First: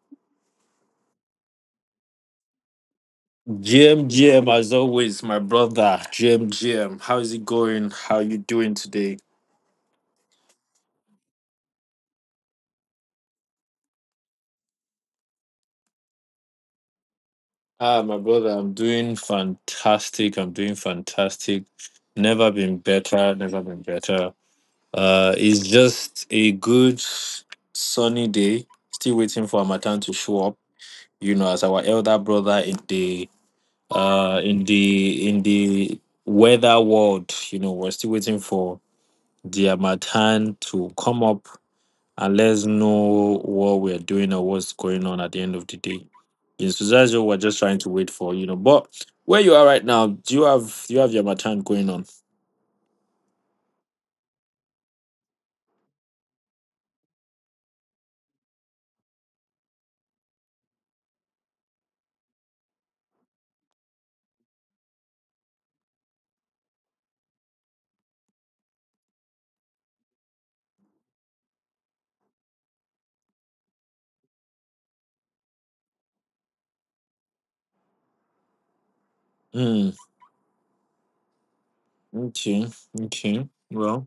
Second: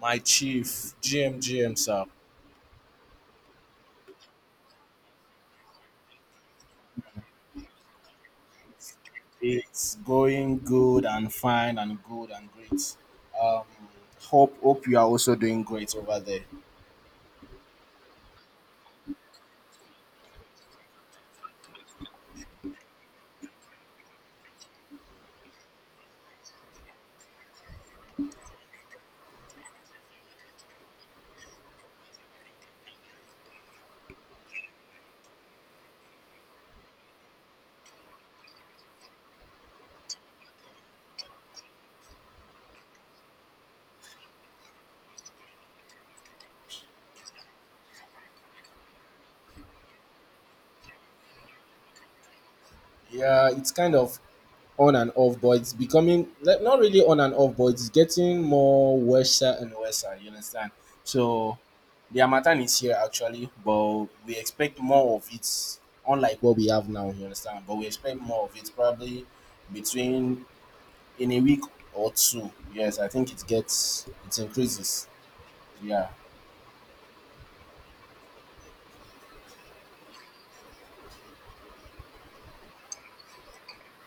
My chief, GM, GM, sir, GM GM as always, my brother. GM GM, how is it going? How you doing today? it's going good and fine and good and great. Um, hope you are also doing great over there. Ah, my brother, I'm doing fantastic. I'm doing fantastic. Never been better. Never been better. It's just a good sunny day. Still waiting for Amatan to show up. You know, as our elder brother in the in the weather world. You know, we're still waiting for the Amatan to come up and let's know what we're doing or what's going on at the end of the day. In so that's what we're just trying to wait for, you know. But where you are right now, do you have your matan going on? Yeah, it's kind of on and off, but it's becoming like, not really on and off, but it's getting more worse and worse. You understand? So the Amatan is here actually, but we expect more of it, unlike what we have now. You understand? But we expect more of it, probably between in a week or two. Yes, I think it gets it increases. Yeah. Hmm. Okay. Okay. Well,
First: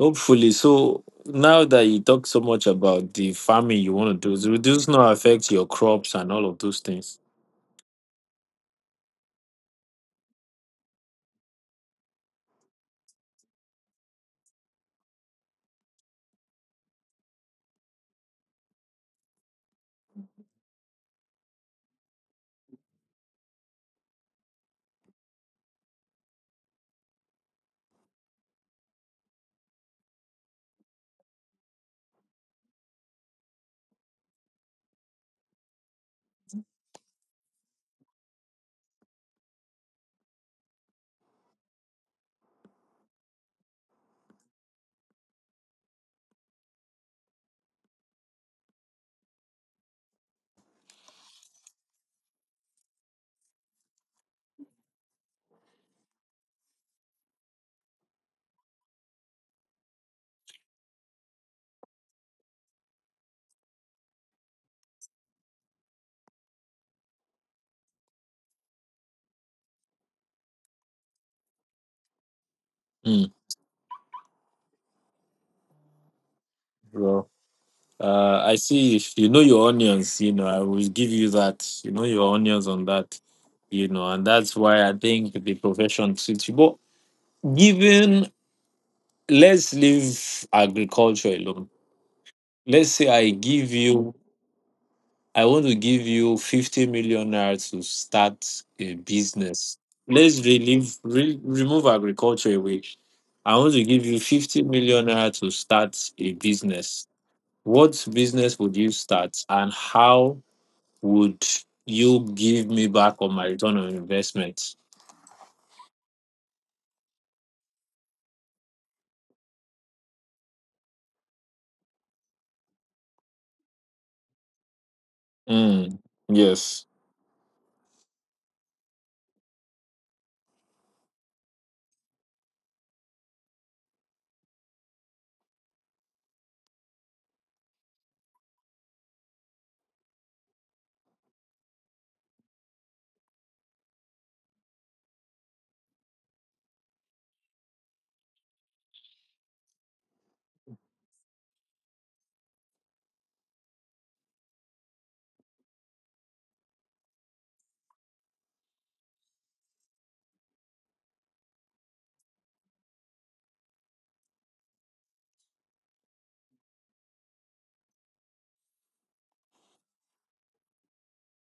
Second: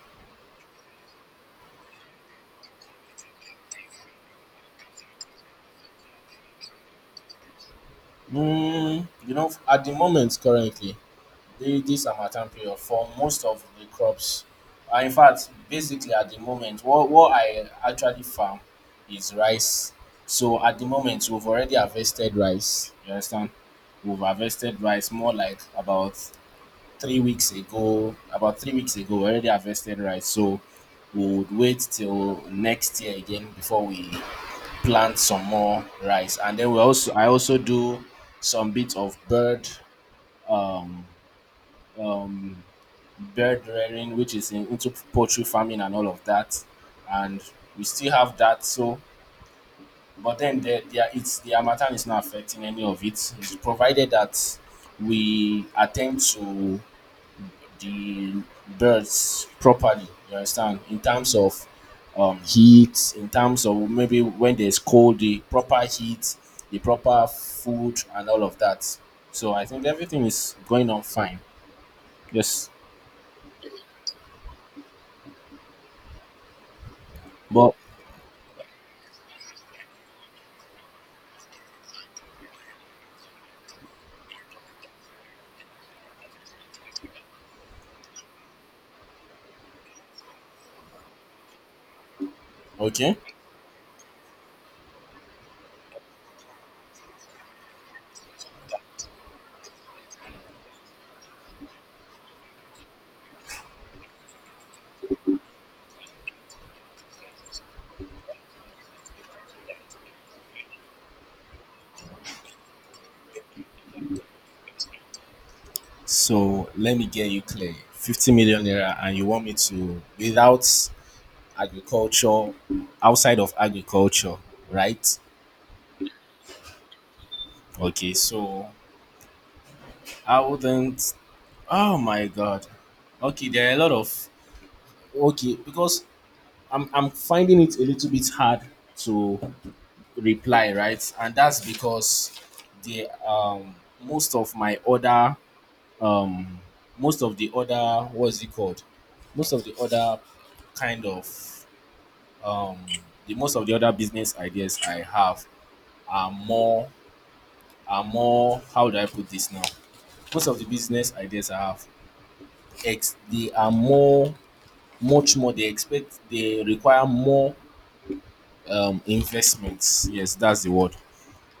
hopefully. So now that you talk so much about the farming you want to do, will this not affect your crops and all of those things? Mm, you know, at the moment currently, this Amatan period for most of the crops. In fact, basically at the moment, what I actually farm is rice. So at the moment, we've already harvested rice. You understand? We've harvested rice more like about three weeks ago, about three weeks ago, we already harvested rice. So we would wait till next year again before we plant some more rice. And then we also I also do some bit of bird um um bird rearing, which is in, into poultry farming and all of that. And we still have that. So but then the Amatan is not affecting any of it. It's provided that we attend to the birds properly. You understand? In terms of heat, in terms of maybe when there's cold, the proper heat, the proper food, and all of that. So I think everything is going on fine. Yes. Hmm. Well. But I see. If you know your onions, you know, I will give you that. You know your onions on that, you know, and that's why I think the profession suits you. But given, let's leave agriculture alone. Let's say okay. I give you, I want to give you 50 million naira to start a business. Let's relieve, remove agriculture away. I want to give you 50 million naira to start a business. What business would you start and how would you give me back on my return on investment? So let me get you clear. 50 million naira, and you want me to, without agriculture, outside of agriculture, right? Mm, yes. Okay. So I wouldn't. Oh my god. Okay, there are a lot of okay because I'm finding it a little bit hard to reply, right? And that's because the most of my other um most of the other what's it called? Most of the other kind of um the most of the other business ideas I have are more are more, how do I put this now? Most of the business ideas I have ex they are more much more they expect they require more investments, yes, that's the word.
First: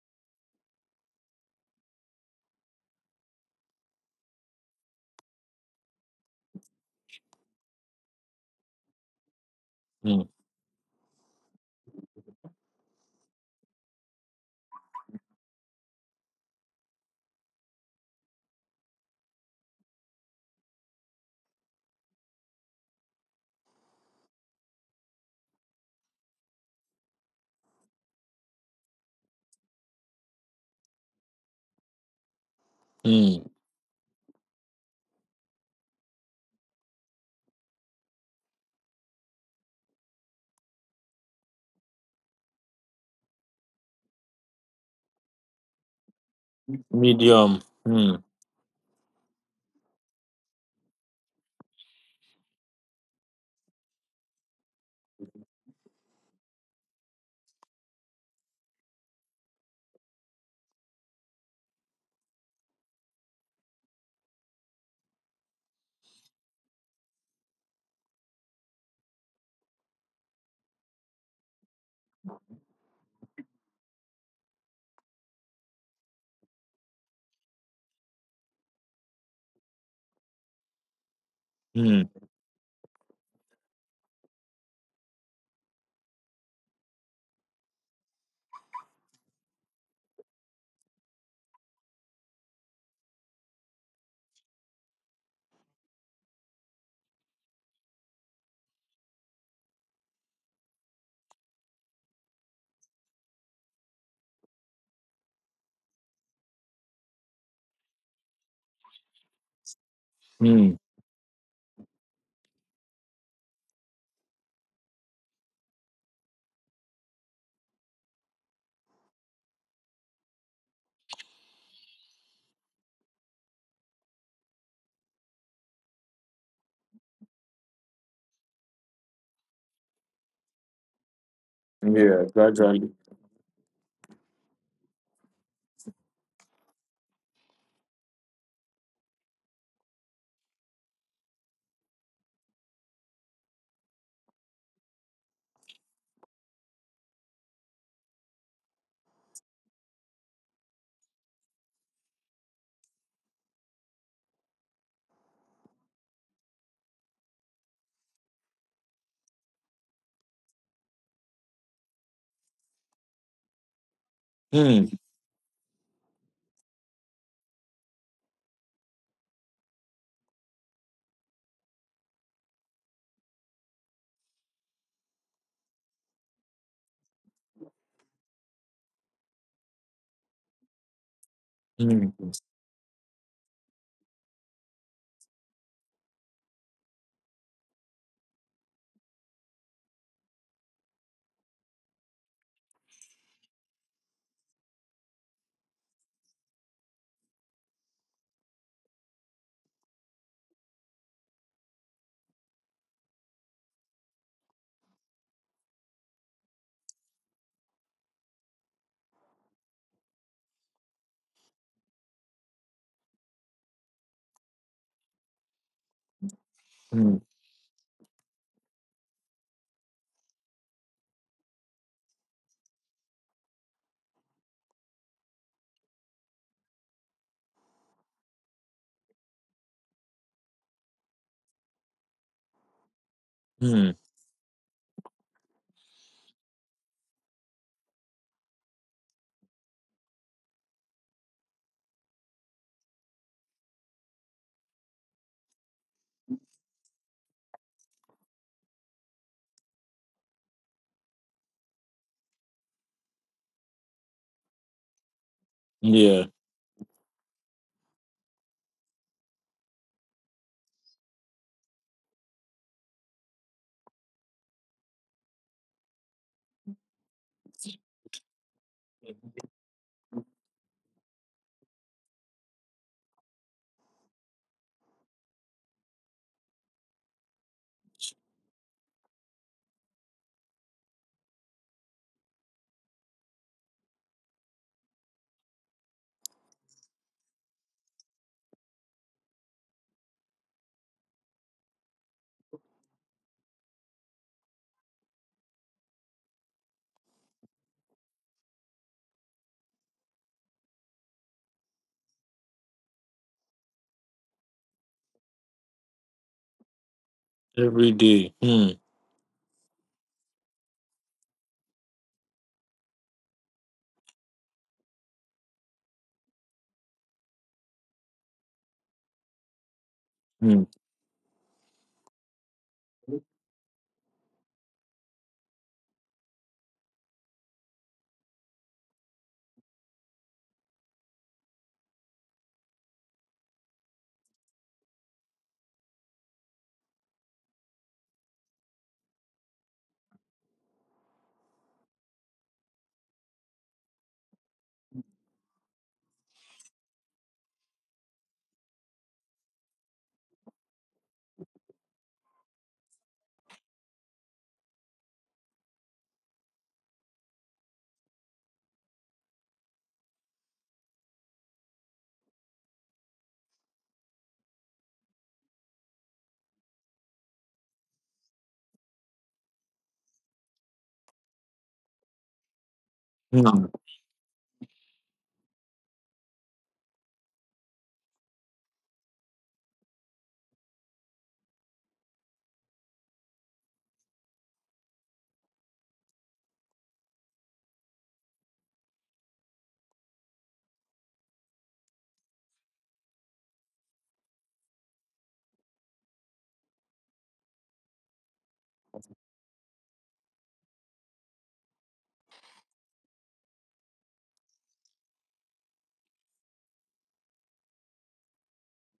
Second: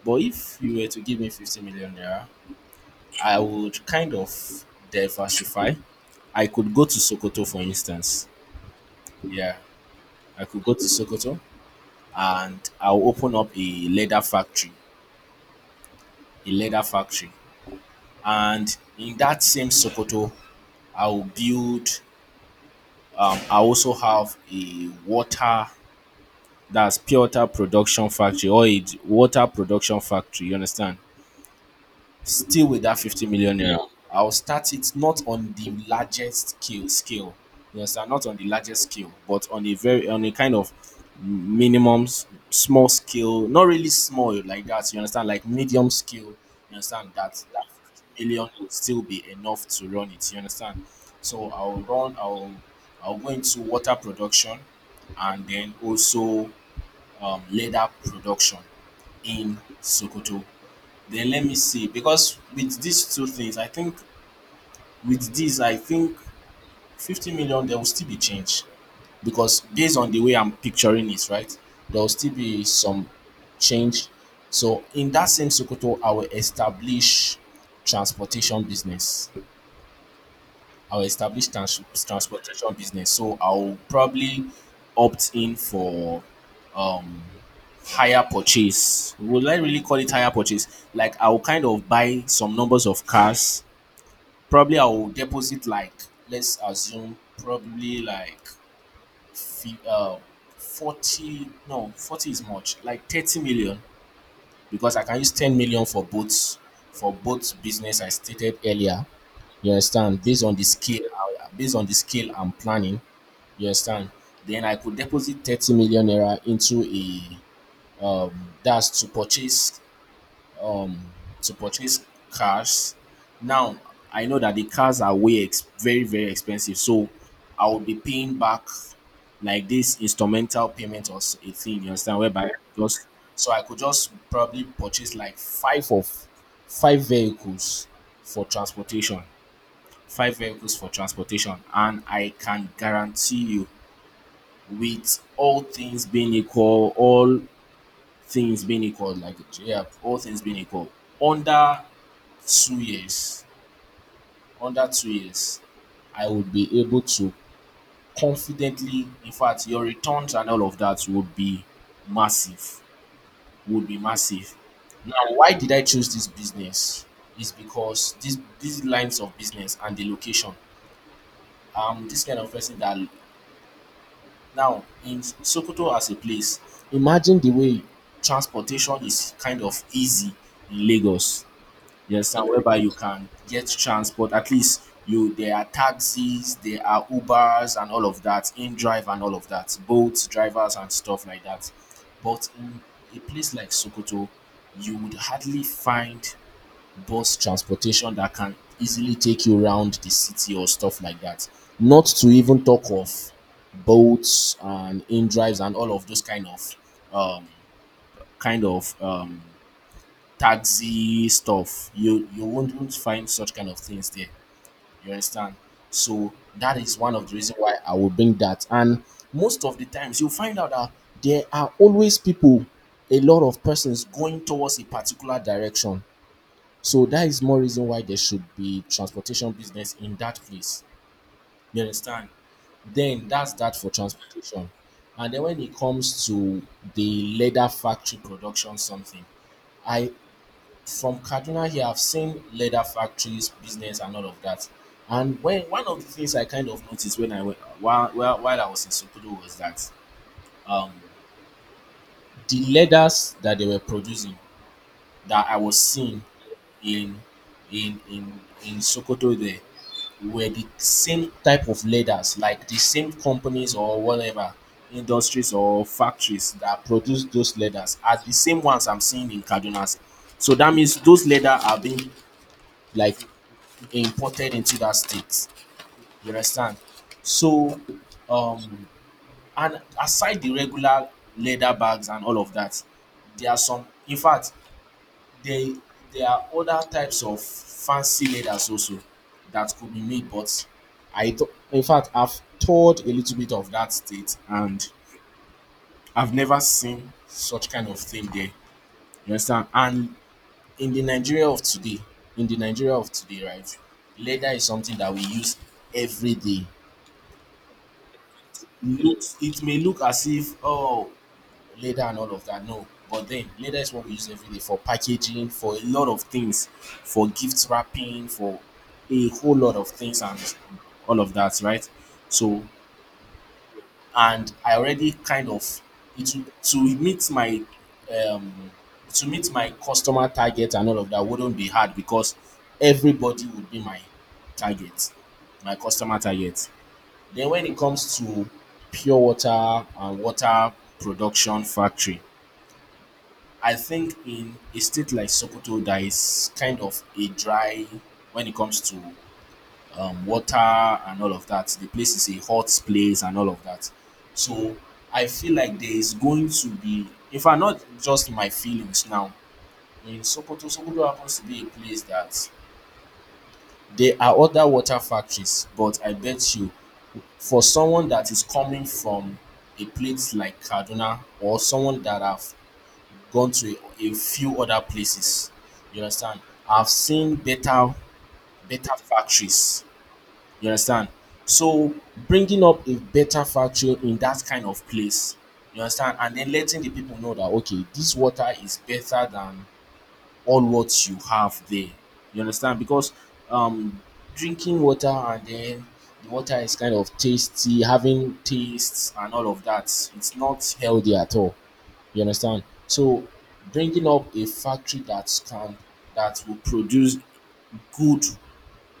But if you were to give me 50 million naira, I would kind of diversify. I could go to Sokoto, for instance. Yeah, Mm, I could go to Sokoto and I'll open up a leather factory, a leather factory. And in that same Sokoto, I'll build I also have a water, that's Piotr Production Factory or a water production factory, you understand? Still with that 50 mm, million naira, yeah. I'll start it not on the largest scale. You understand? Not on the largest scale, but on a very on a kind of minimum s- small scale, not really small like that, you understand? Like medium scale, you understand that medium. that Mm, 50 million will still be enough to run it, you understand? So I'll run I'll go into water production and then also leather production in Sokoto. Then let me see, because with these two things, I think with this, I think 50 million, there will still be change. Because based on the way I'm picturing it, right, there will still be some change. So in that same Sokoto, I will establish transportation business. I'll establish trans- mm, transportation business. So I'll probably opt in for um higher purchase. Will I really call it higher purchase? Like I'll kind of buy some numbers of cars. Probably I'll deposit like, let's assume probably like fi- uh, 40, no 40 is much, like 30 million, because I can use 10 million for both, for both business I stated earlier, you understand? Based on the mm. scale, I- based on the scale I'm planning, you understand? Then I could deposit 30 million naira into a that's um to purchase cars. Now I know that the cars are way ex- very very expensive, so I will be paying back like this instrumental payment or s- a thing. You understand? Yeah, Whereby gradually. just so I could just probably purchase like five vehicles for transportation, five vehicles for transportation. And I can guarantee you, with all things being equal, all things being equal, like yeah, all things being equal, under two years, under two years, I would be able to confidently, in fact your returns and all of that would be massive, would be massive. Mm, Now why did I choose this business is because this these lines of business and the location, this kind of person that. Now, in Sokoto as a place, imagine the way transportation is kind of easy in Lagos. mm, Yes, and whereby you can get transport. At least you there are taxis, there are Ubers and all of that, in drive and all of that, boats, drivers and stuff like that. But in a place like Sokoto, you would hardly find bus transportation that can easily take you around the city or stuff like that. Not to even talk of boats and in drives and all of those um, kind of taxi stuff. You won't find such kind of things there. You understand? So that is one mm, of the reason why I will bring that. And most of the times you'll find out that there are always people, a lot of persons going towards a particular direction, so that is more reason why there should be transportation business in that place. You understand? Then that's that for mm. transportation. And then when it comes to the leather factory production, something I from Kaduna here, I've seen leather factories, business, and all of that. And when one of the things I kind of noticed when I went while I was in Sokoto was that um, the leathers that they were producing, that I was seeing Yeah, in in in in Sokoto there, were the same type of leaders, like the same companies or whatever, industries or factories that produce those leathers, are the same ones I'm seeing in Kaduna. State. So that means those leather are being like imported into that state. You understand? So, um, and aside the regular leather bags and all of that, there are some, in fact, there there are other types of fancy leathers also that could be made, but I th- in fact I've toured a little bit of that state and I've never seen such kind of thing there. You understand? And in the Nigeria of today, in the Nigeria of today, right, leather is something that we use every day. every day. Mm, Looks it may look as if oh leather and all of that. No. But then leather is what we use every day for packaging, for a lot of things, for gift wrapping, for a whole lot of things and mm, all of that, right? So and I already kind of it um to meet my customer target and all of that wouldn't be hard because everybody would be my target, my customer target. Then when it comes to pure water and water production factory, I think in a state like Sokoto, that is kind of a dry when it comes to water and all of that. The place is a hot place and all of that. So I feel like there is going to be, if I'm not just my feelings now, in Sokoto, Sokoto happens to be a place that there are other water factories, but I bet you for someone that is coming from a place like Kaduna or someone that have gone mm. to a few other places. You understand? I've seen better better factories. You understand? So bringing up a better factory in that kind of place. You understand? And then letting the people know that okay, this water is better than all what you have there. You understand? Because um drinking water and then the water is kind of tasty, having tastes and all of that. It's not healthy at all. You understand? So bringing up a factory that can that will produce good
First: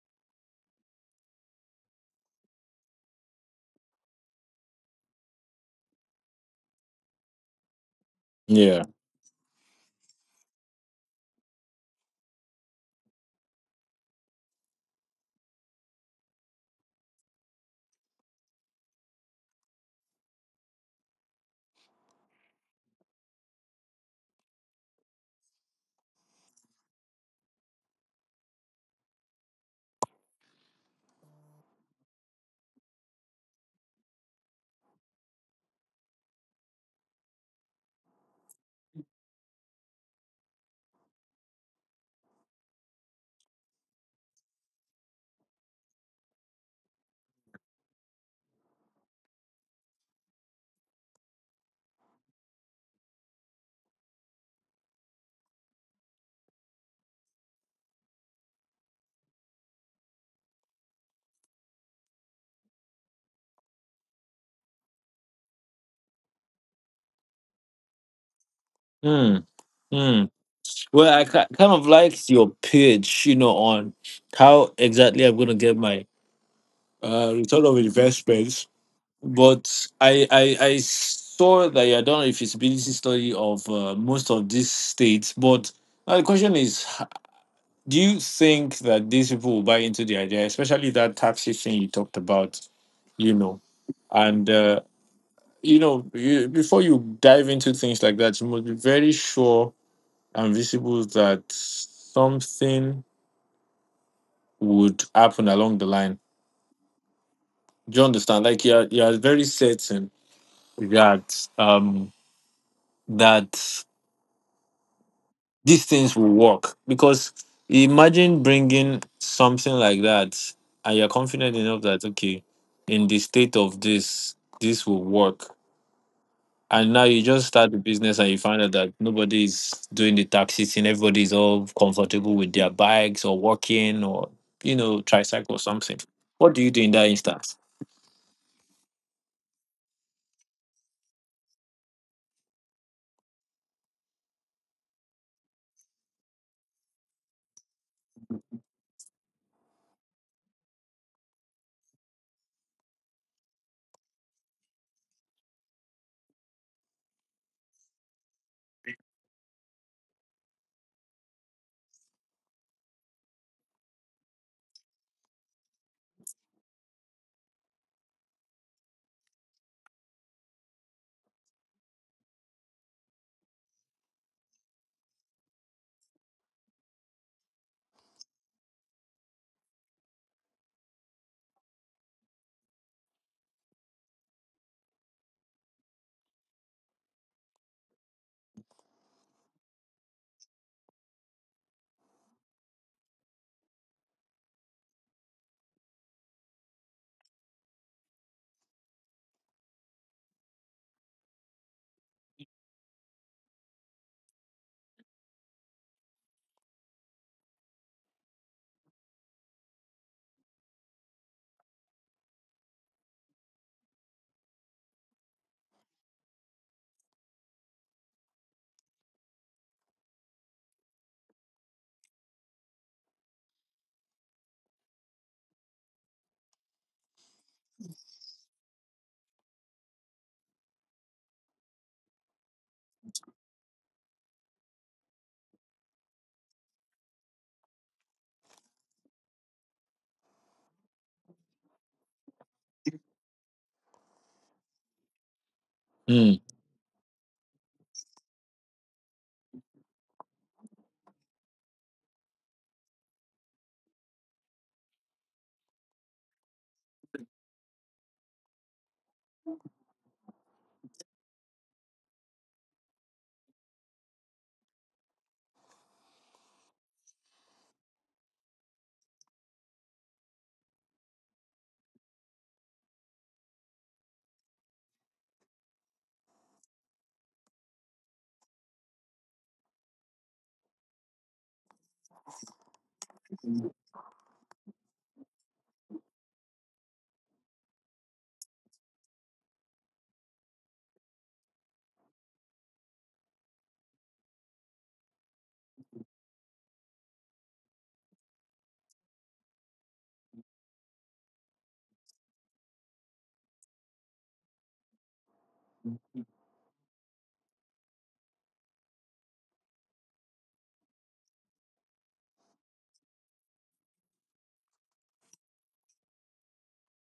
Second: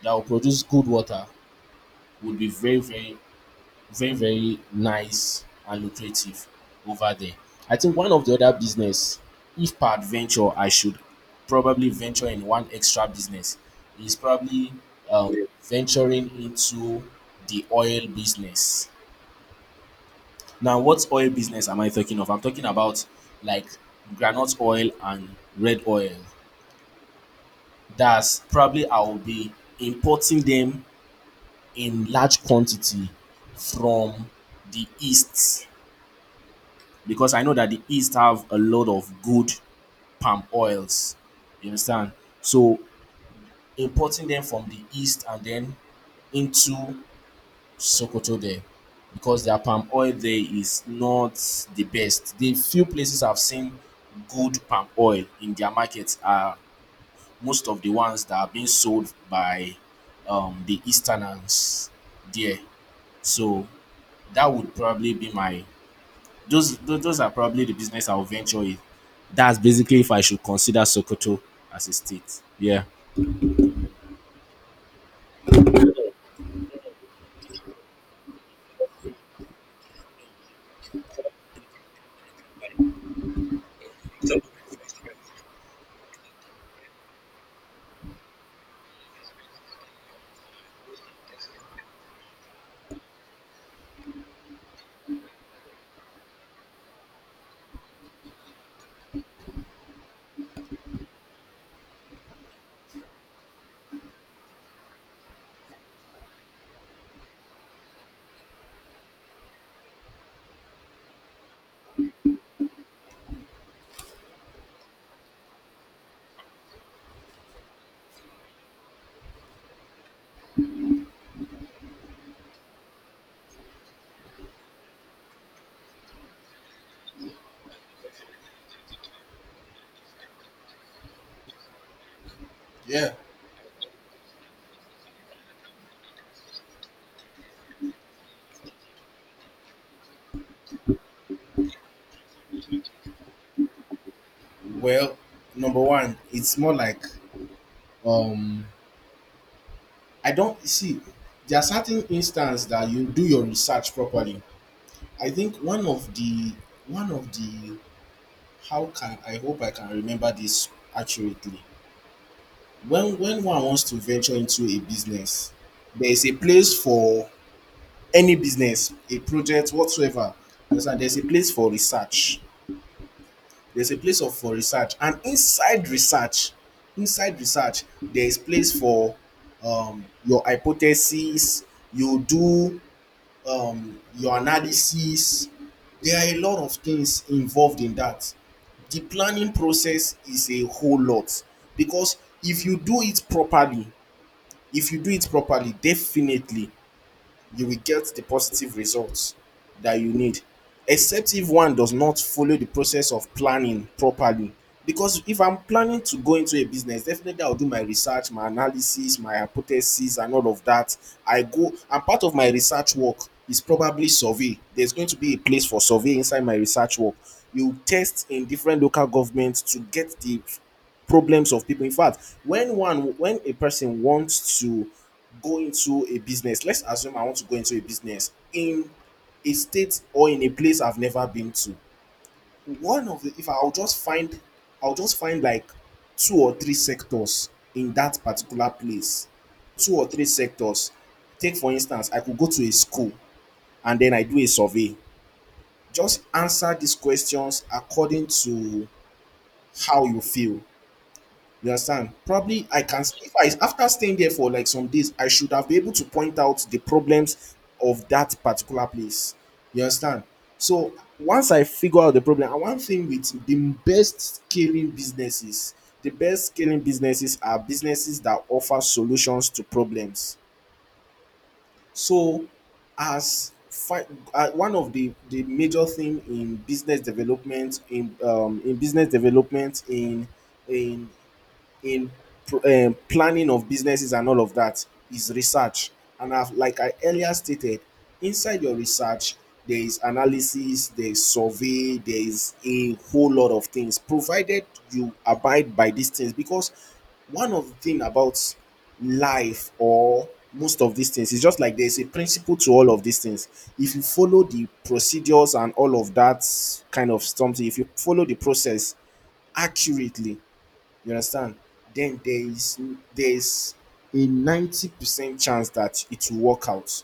that will produce good water would be very very very very nice and lucrative over there. I think one of the other Yeah. business, if per adventure I should probably venture in one extra business, is probably venturing into the oil business. Now, what oil business am I talking of? I'm talking about like granite oil and red oil. That's probably I will be importing them in large quantity from the east because I know that the east have a lot of good palm oils. You understand? So importing them from the east and then into Sokoto there because their palm oil there is not the best. The few places I've seen good palm oil in their markets are most of the ones that are being sold by the Easterners there. So that would probably be my those are probably the business I'll venture in. Mm, That's basically if I mm. should consider Well, I Sokoto kind of as a liked state. your Yeah. pitch, you know, on how exactly I'm going to get my return of investments, but I saw that you had done a feasibility study of most of these states. But now the question is, do you think that these people will buy into the idea, especially that taxi thing you talked about? You know, and you know, before you dive into things like that, you must be very sure and visible that something would happen along the line. Do you understand? Like you are very certain that that these things will work, because imagine bringing something like that and you're confident enough that okay, in the state of this, this will work, and now you just start the business and you find out that nobody is doing the taxi thing, everybody is all comfortable with their Yeah. bikes or walking or, you know, tricycle or something. What do you do in that instance? Well, Number one, it's more like um I don't see there are certain instances that you do your research properly. I think one of the how can I hope I can remember this accurately. When one wants to venture into a business, there is a place for any business, a project whatsoever. You understand? There's a place for research. There's a place of for research, and inside research, there is place for your hypothesis. You do your analysis. There are a lot of things involved in that. The planning process is a whole lot because if you do it properly, if you do it properly definitely you will get the positive results that you need except if one does not follow the process of planning properly because if I'm planning to go into a business definitely I'll do my research, my analysis, my hypothesis, and all of that. I go, and part of my research work is probably survey. There's going to be a place for survey inside my research work. You test in different local governments to get the problems of people. In fact, when a person wants to go into a business, let's assume I want to go into a business in a state or in a place I've never been to. One of the if I'll just find I'll just find like two or three sectors in that particular place. Two or three sectors. Take for instance, I could go to a school and then I do a survey. Just Mm, answer these questions according to how you feel. You understand? Probably I can if I after staying there for like some days, I should have been able to point out the problems of that particular place. You understand? So once I figure out the problem, and one thing with the best scaling businesses, the best scaling businesses are businesses that offer solutions to problems. So as fi- one of the major thing in business development in business development in in planning of businesses and all of that is research. And I've, like I earlier stated, inside your research there is analysis, there is survey, there is a whole lot of things, provided you abide by these things. Because one of the thing about life or most of these things is just like there's a principle to all of these things. If you follow the procedures and all of that, kind of something, if you follow the process accurately, you understand? Then there's a 90% chance that it will work out.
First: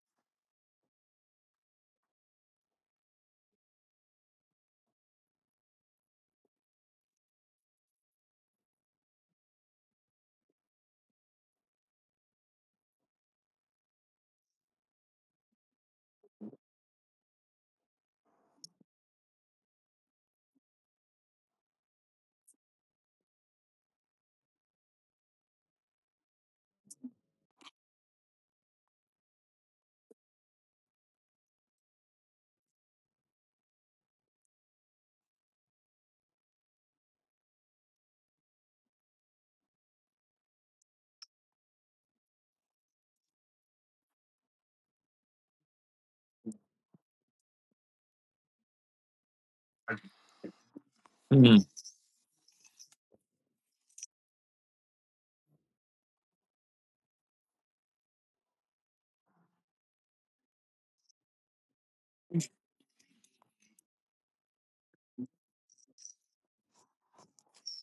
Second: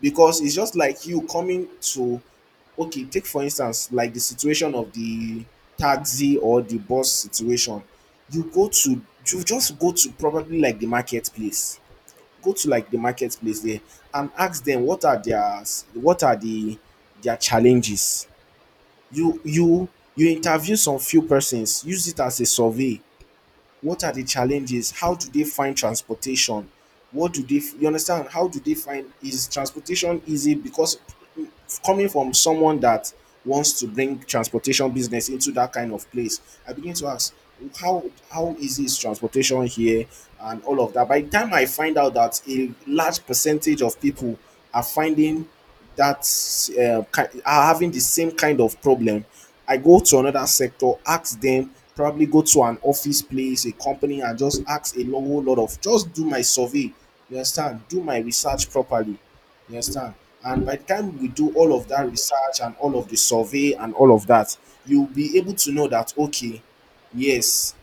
Because it's just like you coming to, okay, take for instance, like the situation of the taxi or the bus situation. You go to, you just go to probably like the marketplace. Go to like the marketplace there and ask them what are their what are the their challenges. You you you interview some few persons, use it as a survey. What are the challenges? How do they find transportation? What do they, f- you understand? How do they find, is transportation easy? Because mm, coming from someone that wants to bring transportation business into that kind of place, I begin to ask, how how easy is transportation here and all of that. By the time I find out that a large percentage of people are finding are having the same kind of problem, I go to another sector, ask mm, them, probably go to an office place, a company, and just ask a whole lot of, just do my survey, you understand, do my research properly, you understand, and by the time we do all of that research and all of the survey and all of that, you'll be able to know that okay, yes,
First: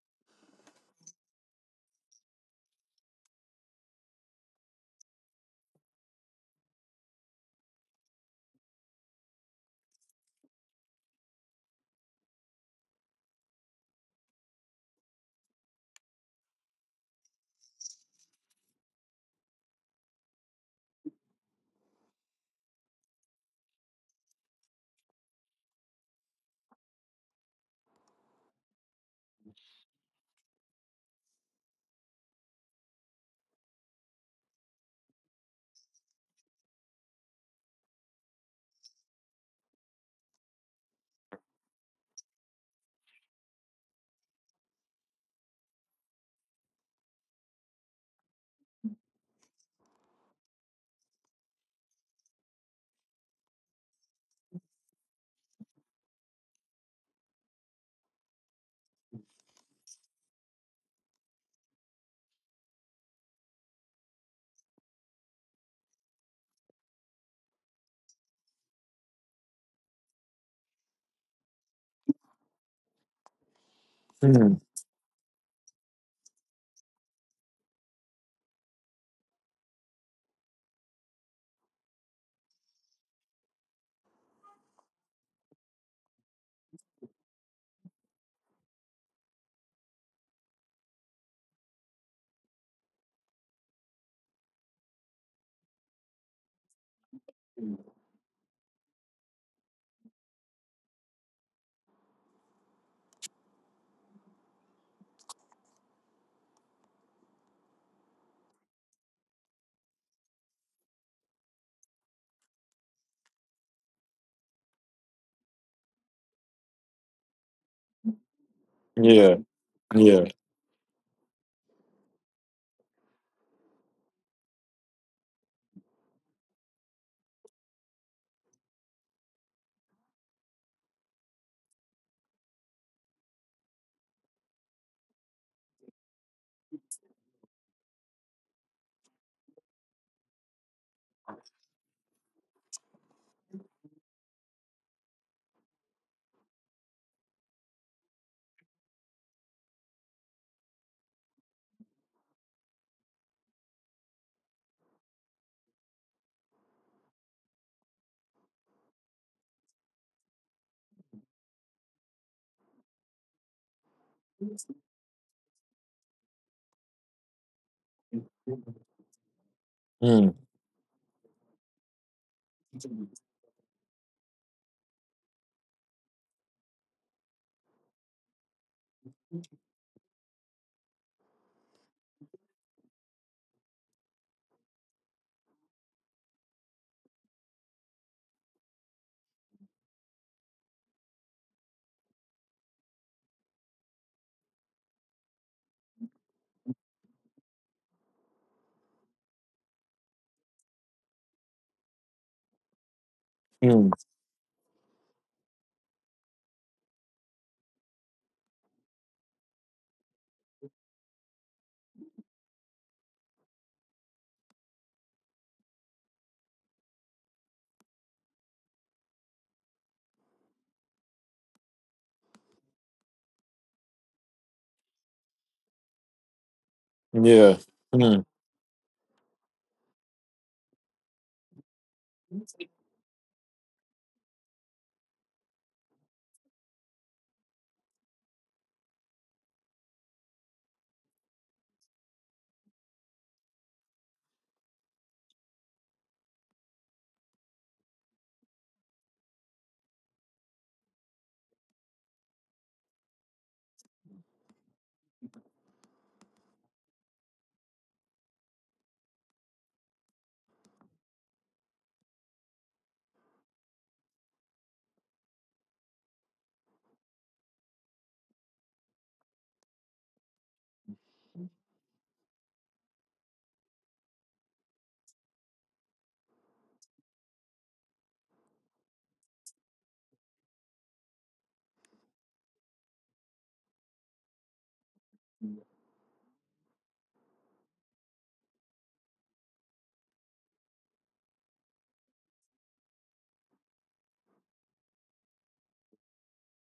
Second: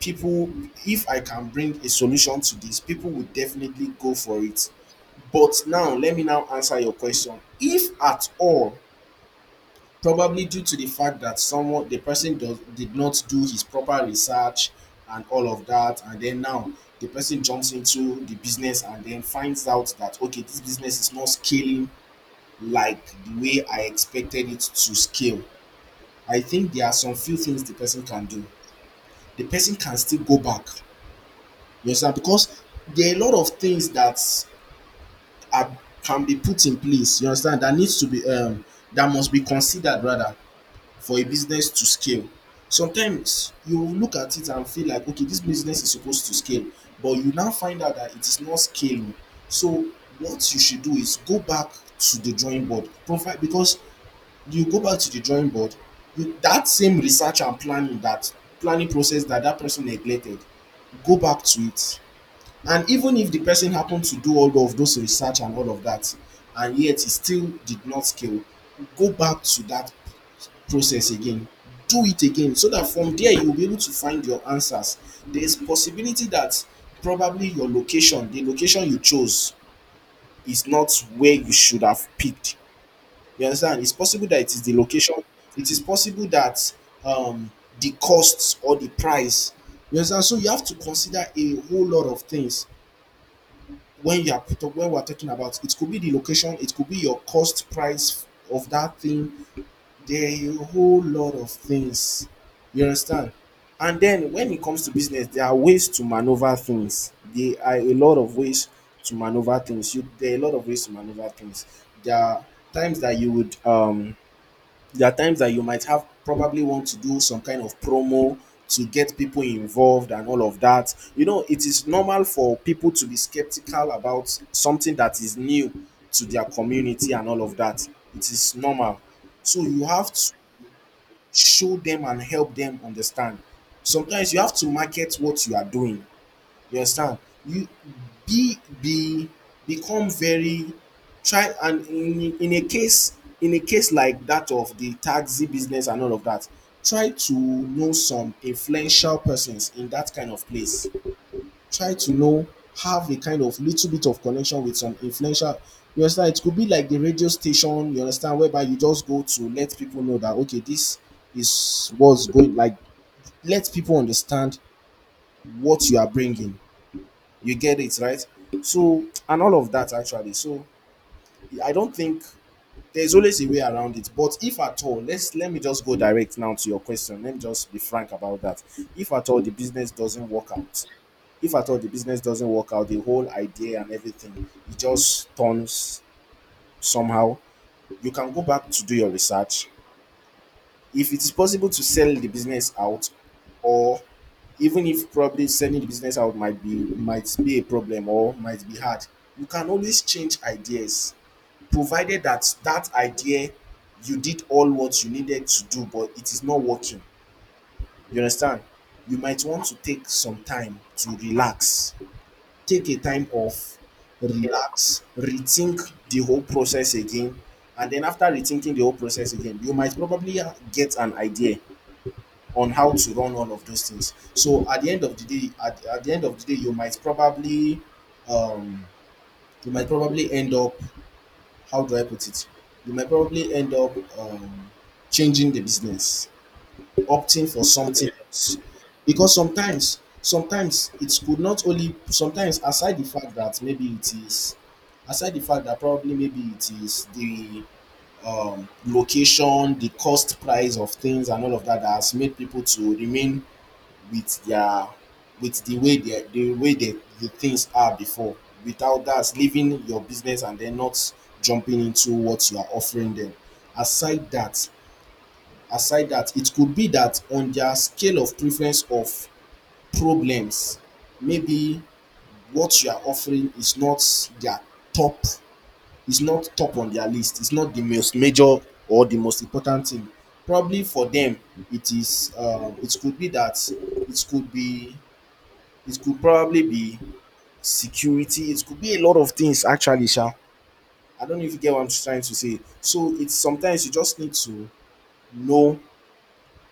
people, if I can bring a solution to this, people will definitely go for it. But now let me now answer your question. If at all, probably due to the fact that someone the person does did not do his proper research and all of that, and then now the person jumps into the business and then finds out that okay, this business is not scaling like the way I expected it to scale, I think there are some few things the person can do. The person can still go back. You understand? Because there are a lot of things that are, can be put in place, you understand, that needs to be that must be considered rather for a business to scale. Sometimes you look at it and feel like, okay, this business is supposed to scale, but you now find out that it is not scaling. So what you should do is go back to the drawing board, provide because you go back to the drawing board, you, that same research and planning that planning process that person neglected, go back to it. And even if the person happened to do all of those research and all of that, and yet it still did not scale, go back to that process again. Do it again so that from there you'll be able to find your mm, answers. There's possibility that probably your location, the location you chose, is not where you should have picked. You understand? It's possible that it is the location. It is possible that um, the costs or the price. You understand? So you have to consider a whole lot of things when you are when we're talking about. It could be the location, it could be your cost price of that thing. There are a whole lot of things, you understand. And then when it comes to business, there are ways to maneuver things, there are a lot of ways to maneuver things, you there are a lot of ways to maneuver things. There are times that you would there are times that you might have probably want to do some kind of promo to get yeah, people involved yeah, and all of that. You know, it is normal for people to be skeptical about something that is new to their community and all of that. It is normal. So you have to show them and help them understand. Sometimes you have to market what you are doing. You understand? You be Become very, try and in a case like that of the taxi business and all of that, try to know some influential persons in that kind of place. Try to know, have a kind of little bit of connection with some influential, you understand, it could be like the radio station, you understand, whereby you just go to let people know that okay, this is what's going, like, let people understand what you are bringing. You get it, right? So, and all of that actually. mm, So, I don't think there's always a way around it. But if at all, let me just go direct now to your question. Let me just be frank about that. If at all the business doesn't work out, if at all the business doesn't work out, the whole idea and everything, it just turns somehow. You can go back to do your research, if it is possible, to sell the business out, or even if probably selling the business out might be a problem or might be hard, you can always change ideas, provided that that idea, mm, you did all what you needed to do but it is not working, you understand, you might want to take some time to relax, take a time off, relax, rethink the whole process again, and then after rethinking the whole process again you might probably get an idea on how to run all of those things. So at the end of the day, at the end of the day, yeah, mm, um you might probably end up, how do I put it? You might probably end up changing the business, opting for something else. Because sometimes it could not only sometimes aside the fact that maybe it is aside the fact that probably maybe it is the location, the cost price of things, and all of that that has made people to remain with their with the way they the way they, the things are before, without that leaving your business and then not jumping into what you are offering them. Aside that, aside that, it could be that on their scale of preference of problems, maybe what you are offering is not their top, is not top on their list, it's not the most major or the most important thing probably for them. It could be that, it could be, it could probably be security. It could be a lot of things actually, Sha. I don't know if you get what I'm trying to say. So it's sometimes you just need to know,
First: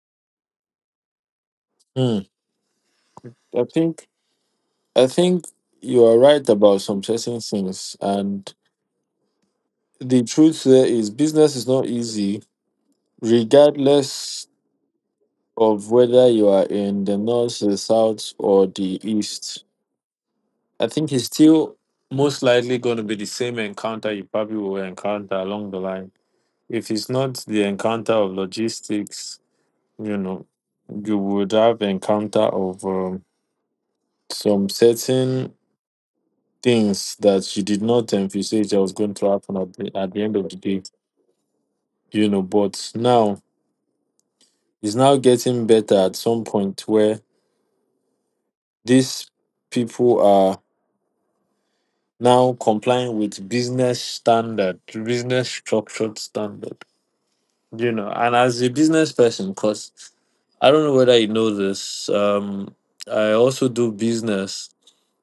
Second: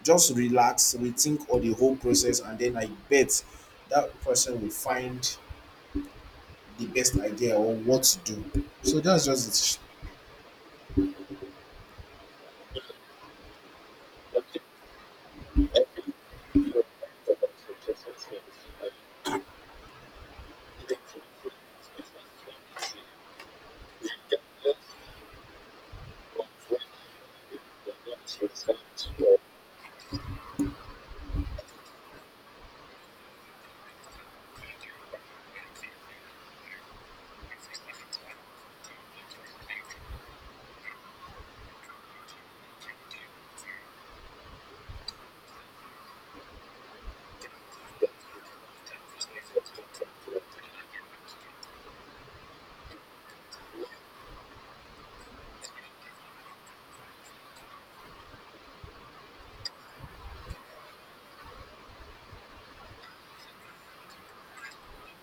just relax, rethink all the whole mm. process, and then I bet i think that person will I find think you are right about the some best certain idea or things. what to And do. So that's just it. the truth there is, business is not easy, regardless of whether you are in the north, the south, or the east. I think it's still most likely going to be the same encounter you probably will encounter along the line. If it's not the encounter of logistics, you know, you would have encounter of some certain things that she did not envisage that was going to happen at at the end of the day, you know. But now it's now getting better at some point where these people are now complying with business standard, business structured standard, you know. And as a business person, because I don't know whether you know this, I also do business,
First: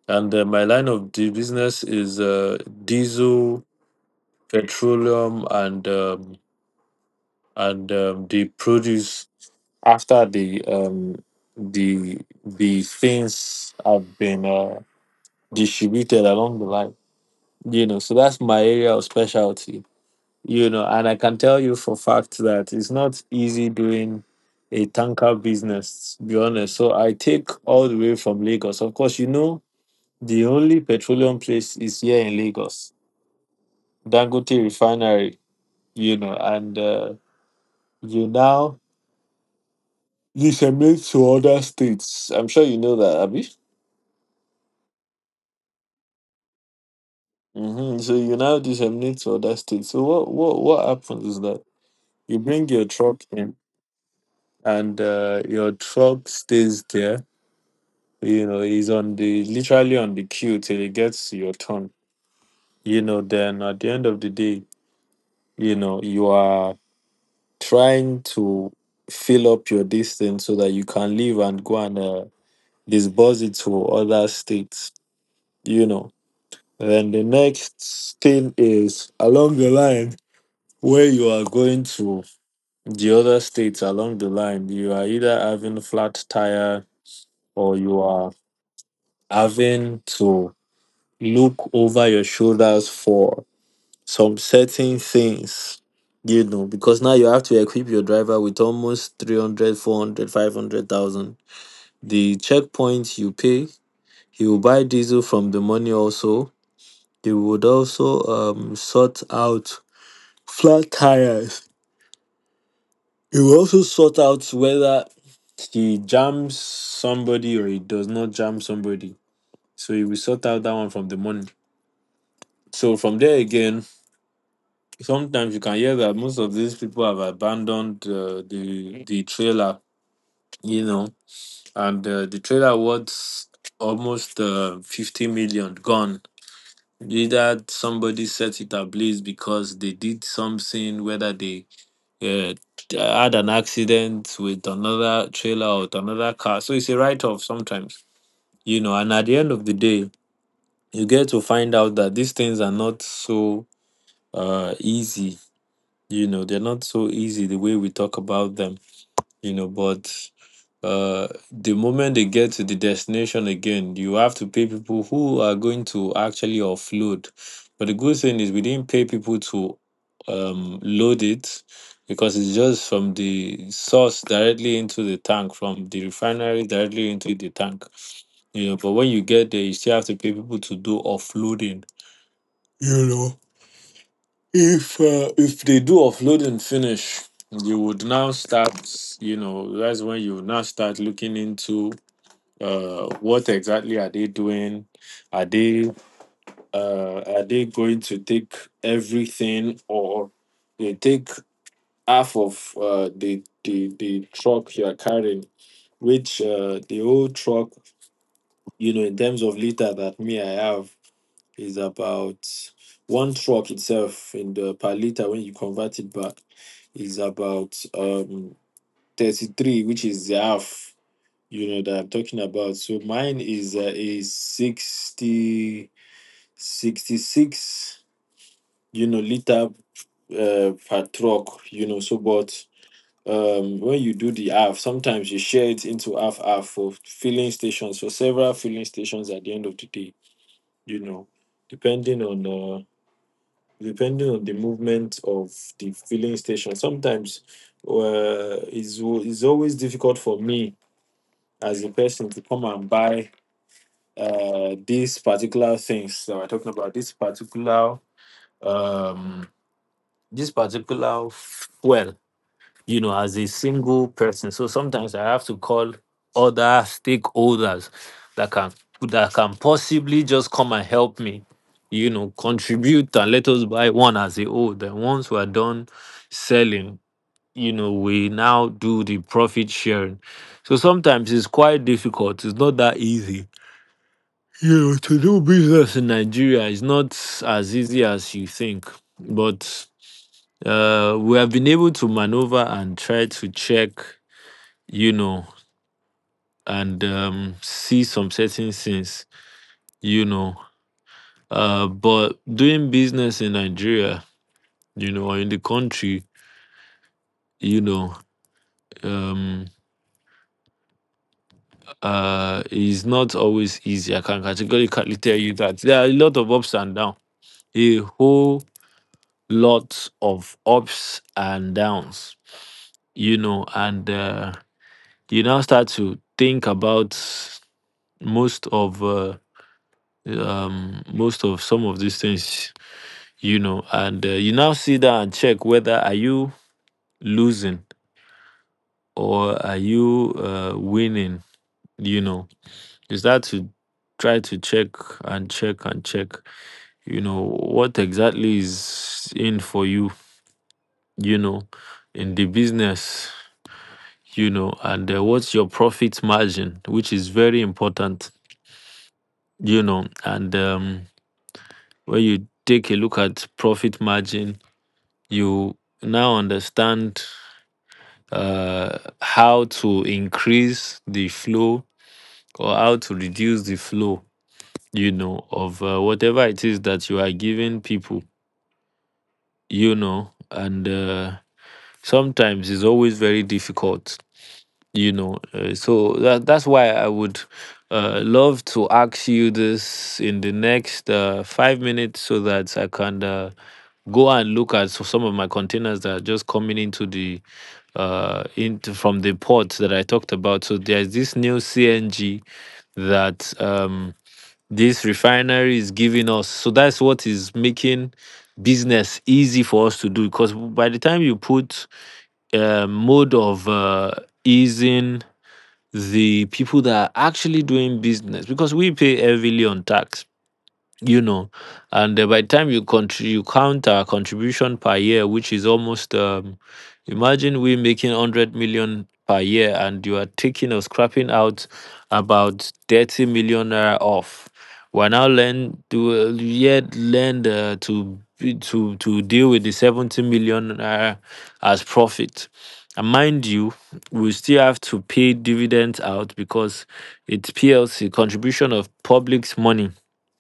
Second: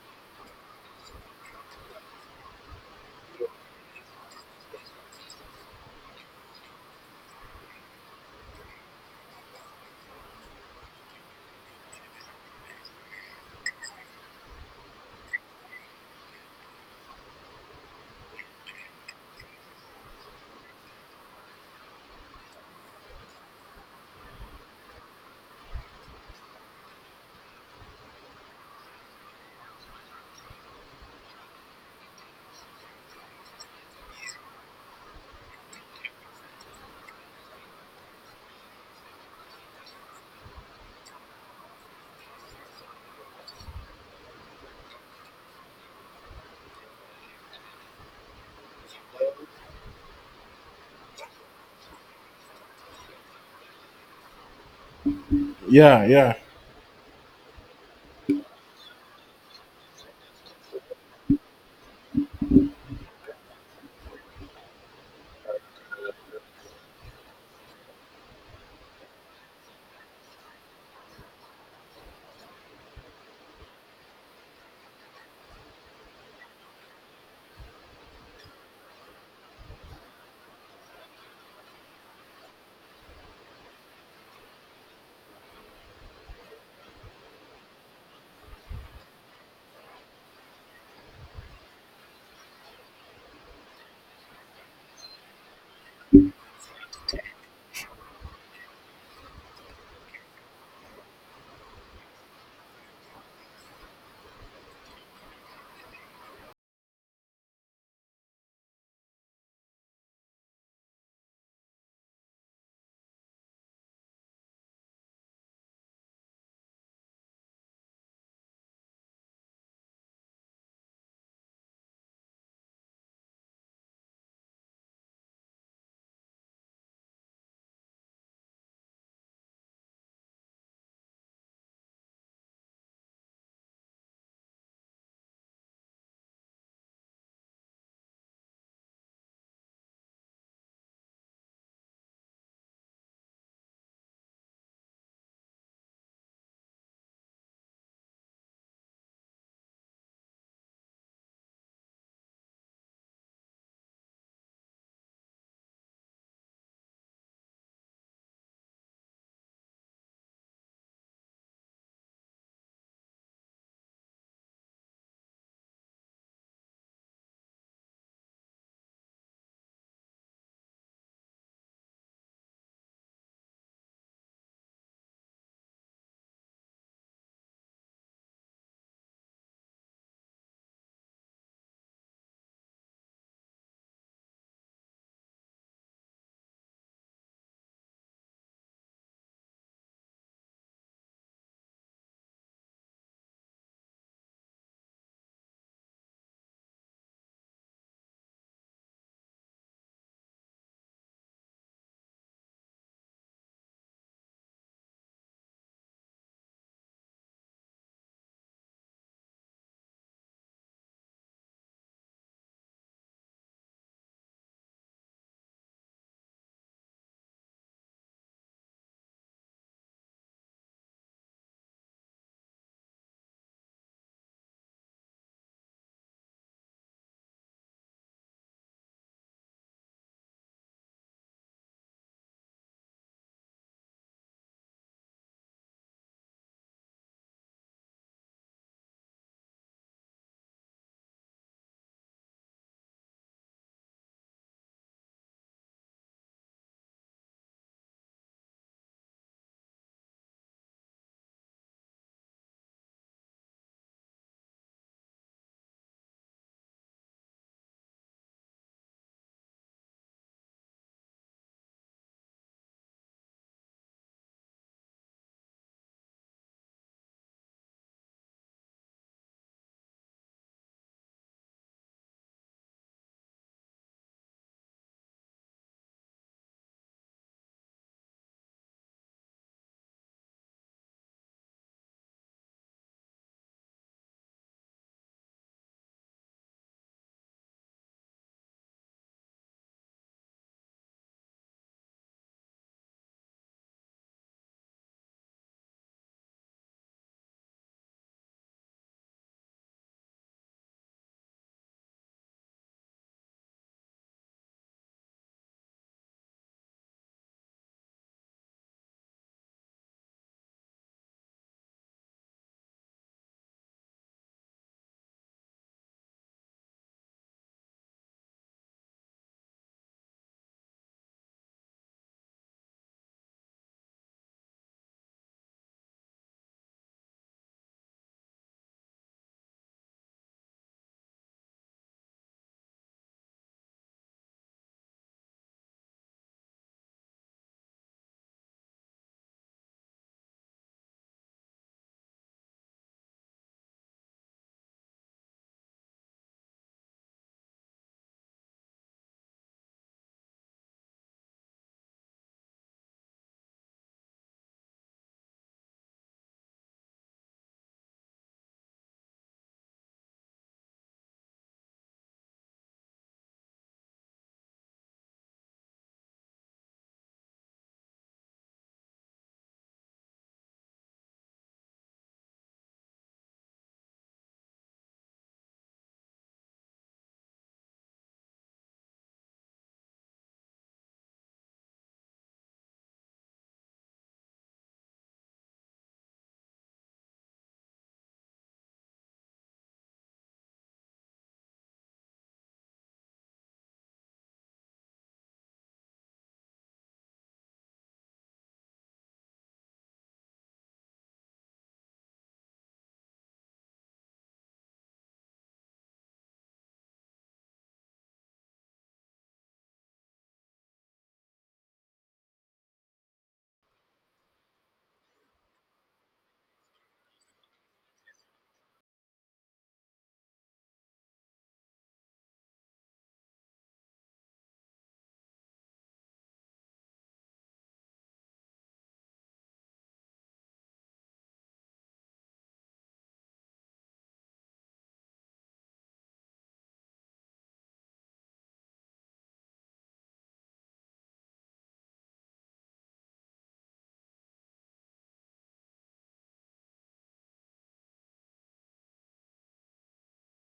and my line of the business is diesel, petroleum, and they produce after the the things have been distributed along the line. You know, so that's my area of specialty. You know, and I can tell you for fact that it's not easy doing a tanker business. To be honest, so I take all the way from Lagos. Of course, you know the only petroleum place is here in Lagos, Dangote Refinery. You know, and you now you disseminate to other states. I'm sure you know that, Abby. Hmm. So you now disseminate to other states. So what happens is that you bring your truck in, and your Yeah, truck yeah. stays there. You know, is on the literally on the queue till it gets to your turn. You know, then at the end of the day, you know you are trying to fill up your distance so that you can leave and go and disburse it to other states. You know, then the next thing is along the line where you are going to the other states along the line, you are either having flat tire or you are having to look over your shoulders for some certain things, you know, because now you have to equip your driver with almost 300, 400, 500,000. The checkpoint you pay, he will buy diesel from the money also. He would also sort out flat tires. He will also sort out whether he jams somebody or he does not jam somebody. So he will sort out that one from the morning. So from there again, sometimes you can hear that most of these people have abandoned the the trailer, you know, and the trailer was almost 50 million gone. Either somebody set it ablaze because they did something, whether they uh, had an accident with another trailer or with another car. So it's a write off sometimes, you know. And at the end of the day, you get to find out that these things are not so easy, you know, they're not so easy the way we talk about them, you know. But the moment they get to the destination again, you have to pay people who are going to actually offload. But the good thing is we didn't pay people to load it, because it's just from the source directly into the tank, from the refinery directly into the tank, you know. But when you get there you still have to pay people to do offloading, you know. If if they do offload and finish, you would now start, you know, that's when you now start looking into what exactly are they doing. Are they are they going to take everything, or they take half of the truck you are carrying, which the old truck, you know, in terms of liter that me I have, is about one truck itself in the per liter. When you convert it back, is about 33, which is the half, you know, that I'm talking about. So mine is a 60 66, you know, liter per truck, you know. So but when you do the half, sometimes you share it into half half for filling stations, for several filling stations at the end of the day, you know, depending on depending on the movement of the filling station. Sometimes it's always difficult for me as a person to come and buy these particular things that we're talking about, um, this particular fuel, you know, as a single person. So sometimes I have to call other stakeholders that can that can possibly just come and help me, you know, contribute and let us buy one as a whole. Then once we're done selling, you know, we now do the profit sharing. So sometimes it's quite difficult. It's not that easy. You know, to do business in Nigeria is not as easy as you think. But we have been able to maneuver and try to check, you know, and see some certain things, you know. But doing business in Nigeria, you know, or in the country, you know, um, is not always easy. I can categorically tell you that there are a lot of ups and downs, a whole lot of ups and downs. You, uh, you now start to think about most of most of some of these things. You now sit down and check whether are you losing or are you winning, you know. You start to try to check and check and check, you know, what exactly is in for you, you know, in the business, you know. And what's your profit margin, which is very important, you know. And when you take a look at profit margin, you now understand how to increase the flow or how to reduce the flow, you know, of whatever it is that you are giving people, you know. And sometimes it's always very difficult, you know. So that's why I would love to ask you this in the next 5 minutes, so that I can go and look at some of my containers that are just coming into the into from the port that I talked about. So there's this new CNG that this refinery is giving us, so that's what is making business easy for us to do, because by the time you put a mode of easing the people that are actually doing business, because we pay heavily on tax, you know. And by the time you you count our contribution per year, which is almost imagine we making 100 million per year, and you are taking or scrapping out about 30 million naira off, we're now learn to yet learn to to deal with the 70 million naira as profit. And mind you, we still have to pay dividends out, because it's PLC contribution of public's money,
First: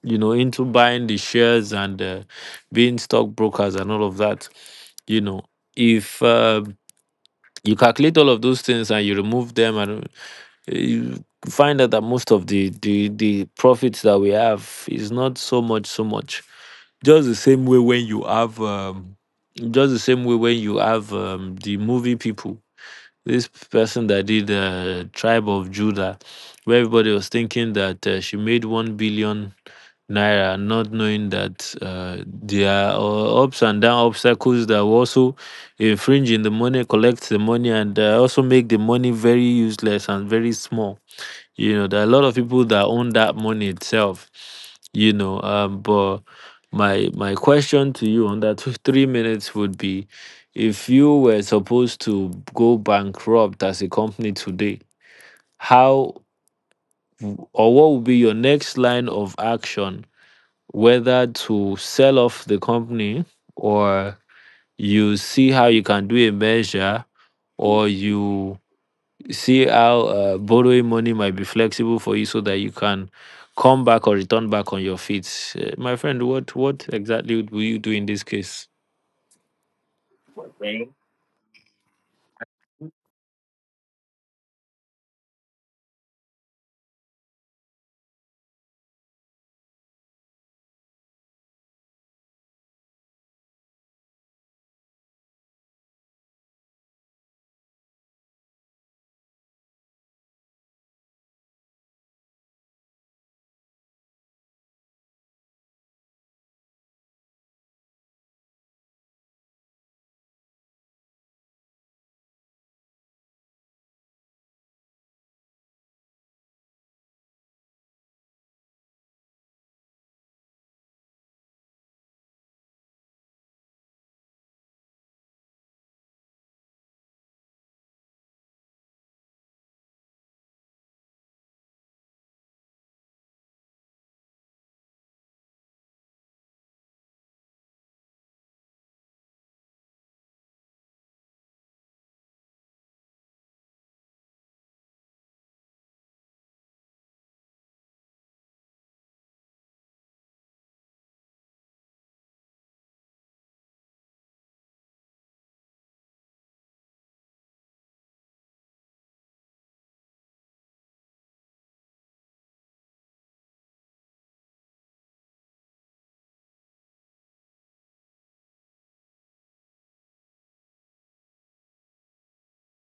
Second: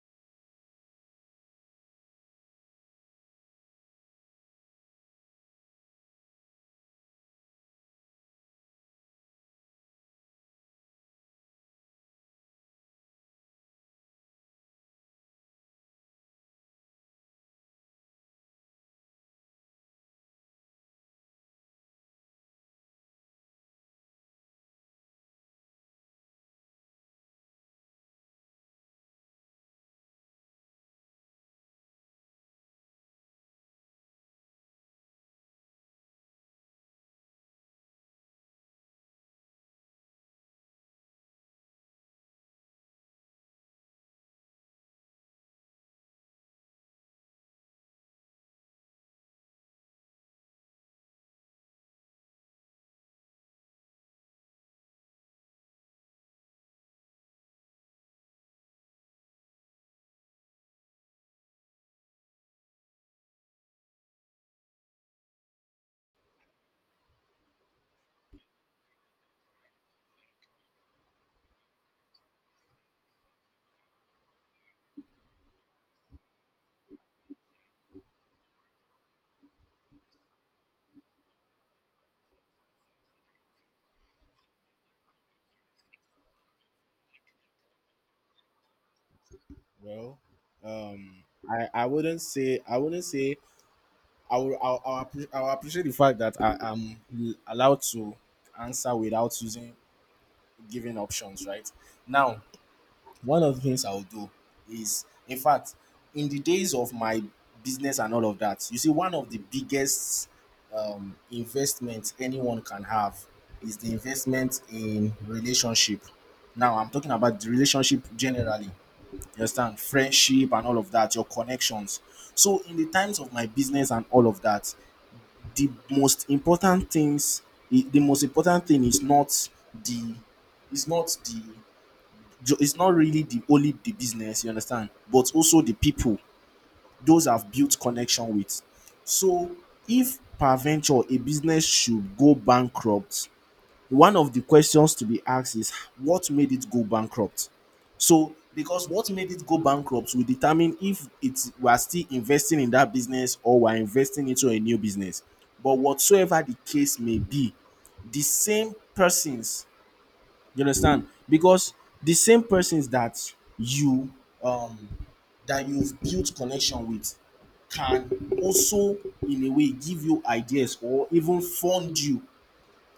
you know, into buying the shares, and being stockbrokers and all of that, you know. If you calculate all of those things and you remove them, and you find out that most of the profits that we have is not so much, so much. Just the same way when you have, just the same way when you have the movie people. This person that did Tribe of Judah, where everybody was thinking that she made 1 billion naira, not knowing that there are ups and down obstacles that will also infringe in the money, collect the money, and also make the money very useless and very small. You know, there are a lot of people that own that money itself. But my question to you on that 3 minutes would be, if you were supposed to go bankrupt as a company today, how or what would be your next line of action, whether to sell off the company, or you see how you can do a measure, or you see how borrowing money might be flexible for you so that you can come back or return back on your feet. My friend, what exactly you do in this case? Well, um, I wouldn't say I wouldn't say I will I'll, appre- I'll appreciate the fact that I am allowed to answer without using given options, right? Now, one of the things I'll do is, in fact, in the days of my business and all of that, you see, one of the biggest investments anyone can have is the investment in relationship. Now, I'm talking about the relationship generally, you understand? Friendship and all of that, your connections. So, in the times of my business and all of that, the most important things, the most important thing is the not the it's not really the only the business, you understand, but also the people those have built connection with. So if per a business should go bankrupt, one of the questions to be asked is what made it go bankrupt. So because what made it go bankrupt will determine if it's we are still investing in that business or we're investing into a new business. But whatsoever the case may be, the same persons, you understand? Because the same persons that you um that you've built connection with can also in a way give you ideas or even fund you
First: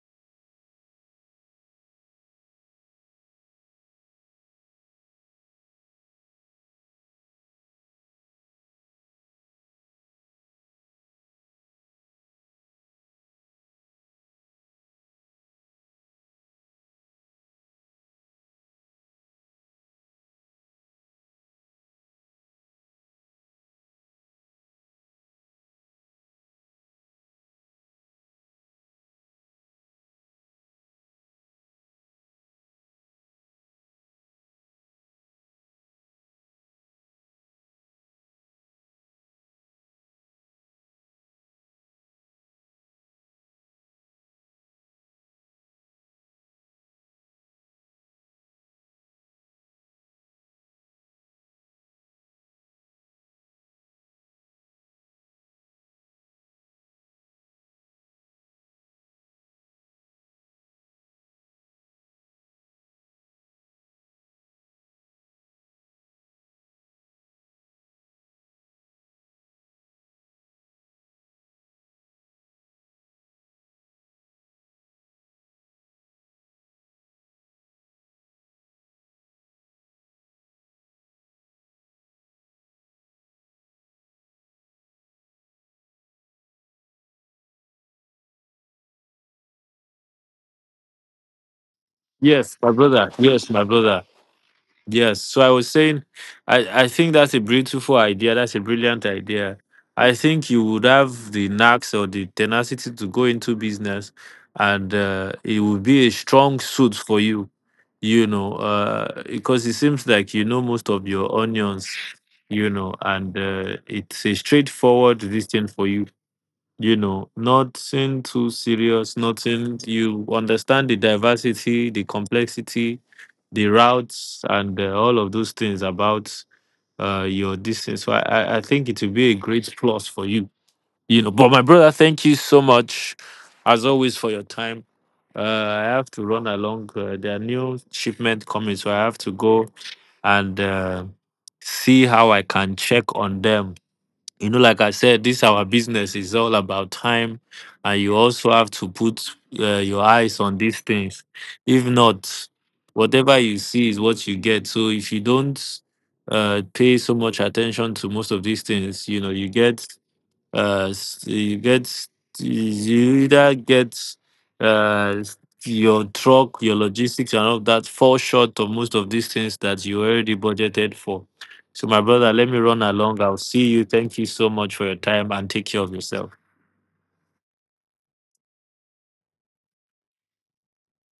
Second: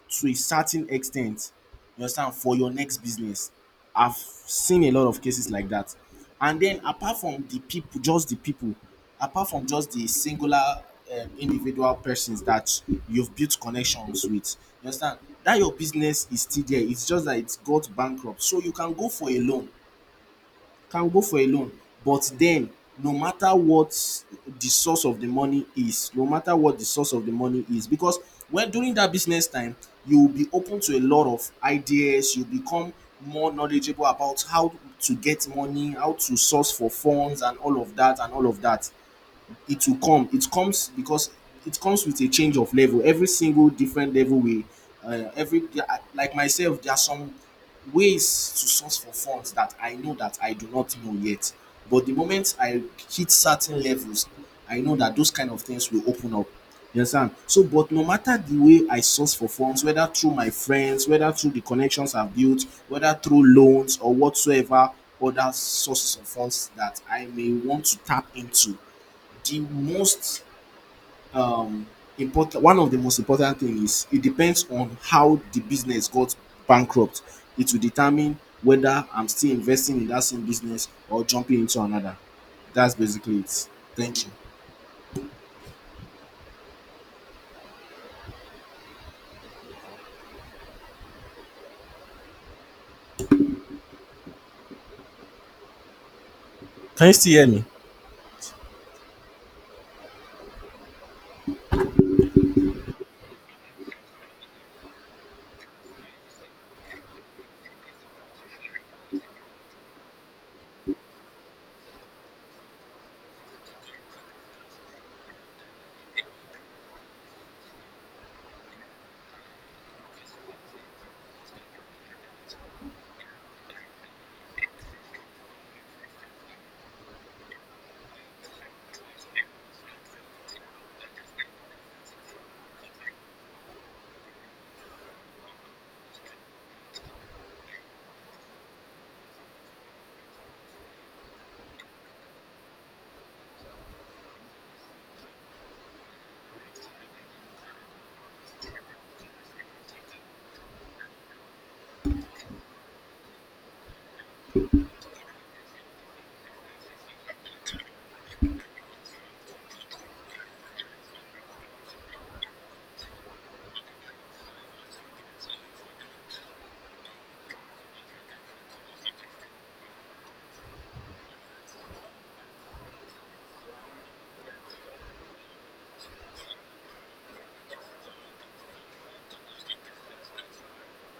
to a certain extent, you understand, for your next business. I've seen a lot of cases like that. And then apart from the people, just the people apart from just the singular individual persons that you've built connections with, you understand, that your business is still there, it's just that it has got bankrupt, so you can go for a loan, can go for a loan. But then, no matter what the source of the money is, no matter what the source of the money is, because when during that business time, you will be open to a lot of ideas, you become more knowledgeable about how to get money, how to source for funds, and all of that, it will come, it comes, because it comes with a change of level, every single different level we every Like myself, there are some ways to source for funds that I know that I do not know yet, but the moment I hit certain levels, I know that those kind of things will open up. You understand? So but no matter the way I source for funds, whether through my friends, whether through the connections I've built, whether through loans or whatsoever other sources of funds that I may want to tap into, the most um, important, one of the most important thing is it depends on how the business got bankrupt. It will determine whether I'm still investing in that same business or jumping into another. That's basically it. Thank you. Yes, my brother. Yes, my brother. Yes. So I was saying, I Can think you still that's a hear me? beautiful idea. That's a brilliant idea. I think you would have the knacks or the tenacity to go into business, and it would be a strong suit for you, you know, because it seems like you know most of your onions, you know, and it's a straightforward this thing for you, you know, nothing too serious, nothing. You understand the diversity, the complexity, the routes and all of those things about your distance. So I think it will be a great plus for you. You know, but my brother, thank you so much, as always, for your time. I have to run along. There are new shipment coming, so I have to go and see how I can check on them, you know, like I said, this our business is all about time, and you also have to put your eyes on these things. If not, whatever you see is what you get. So if you don't pay so much attention to most of these things, you know, you get you either get uh, your truck, your logistics, and all of that fall short of most of these things that you already budgeted for. So, my brother, let me run along. I'll see you. Thank you so much for your time and take care of yourself.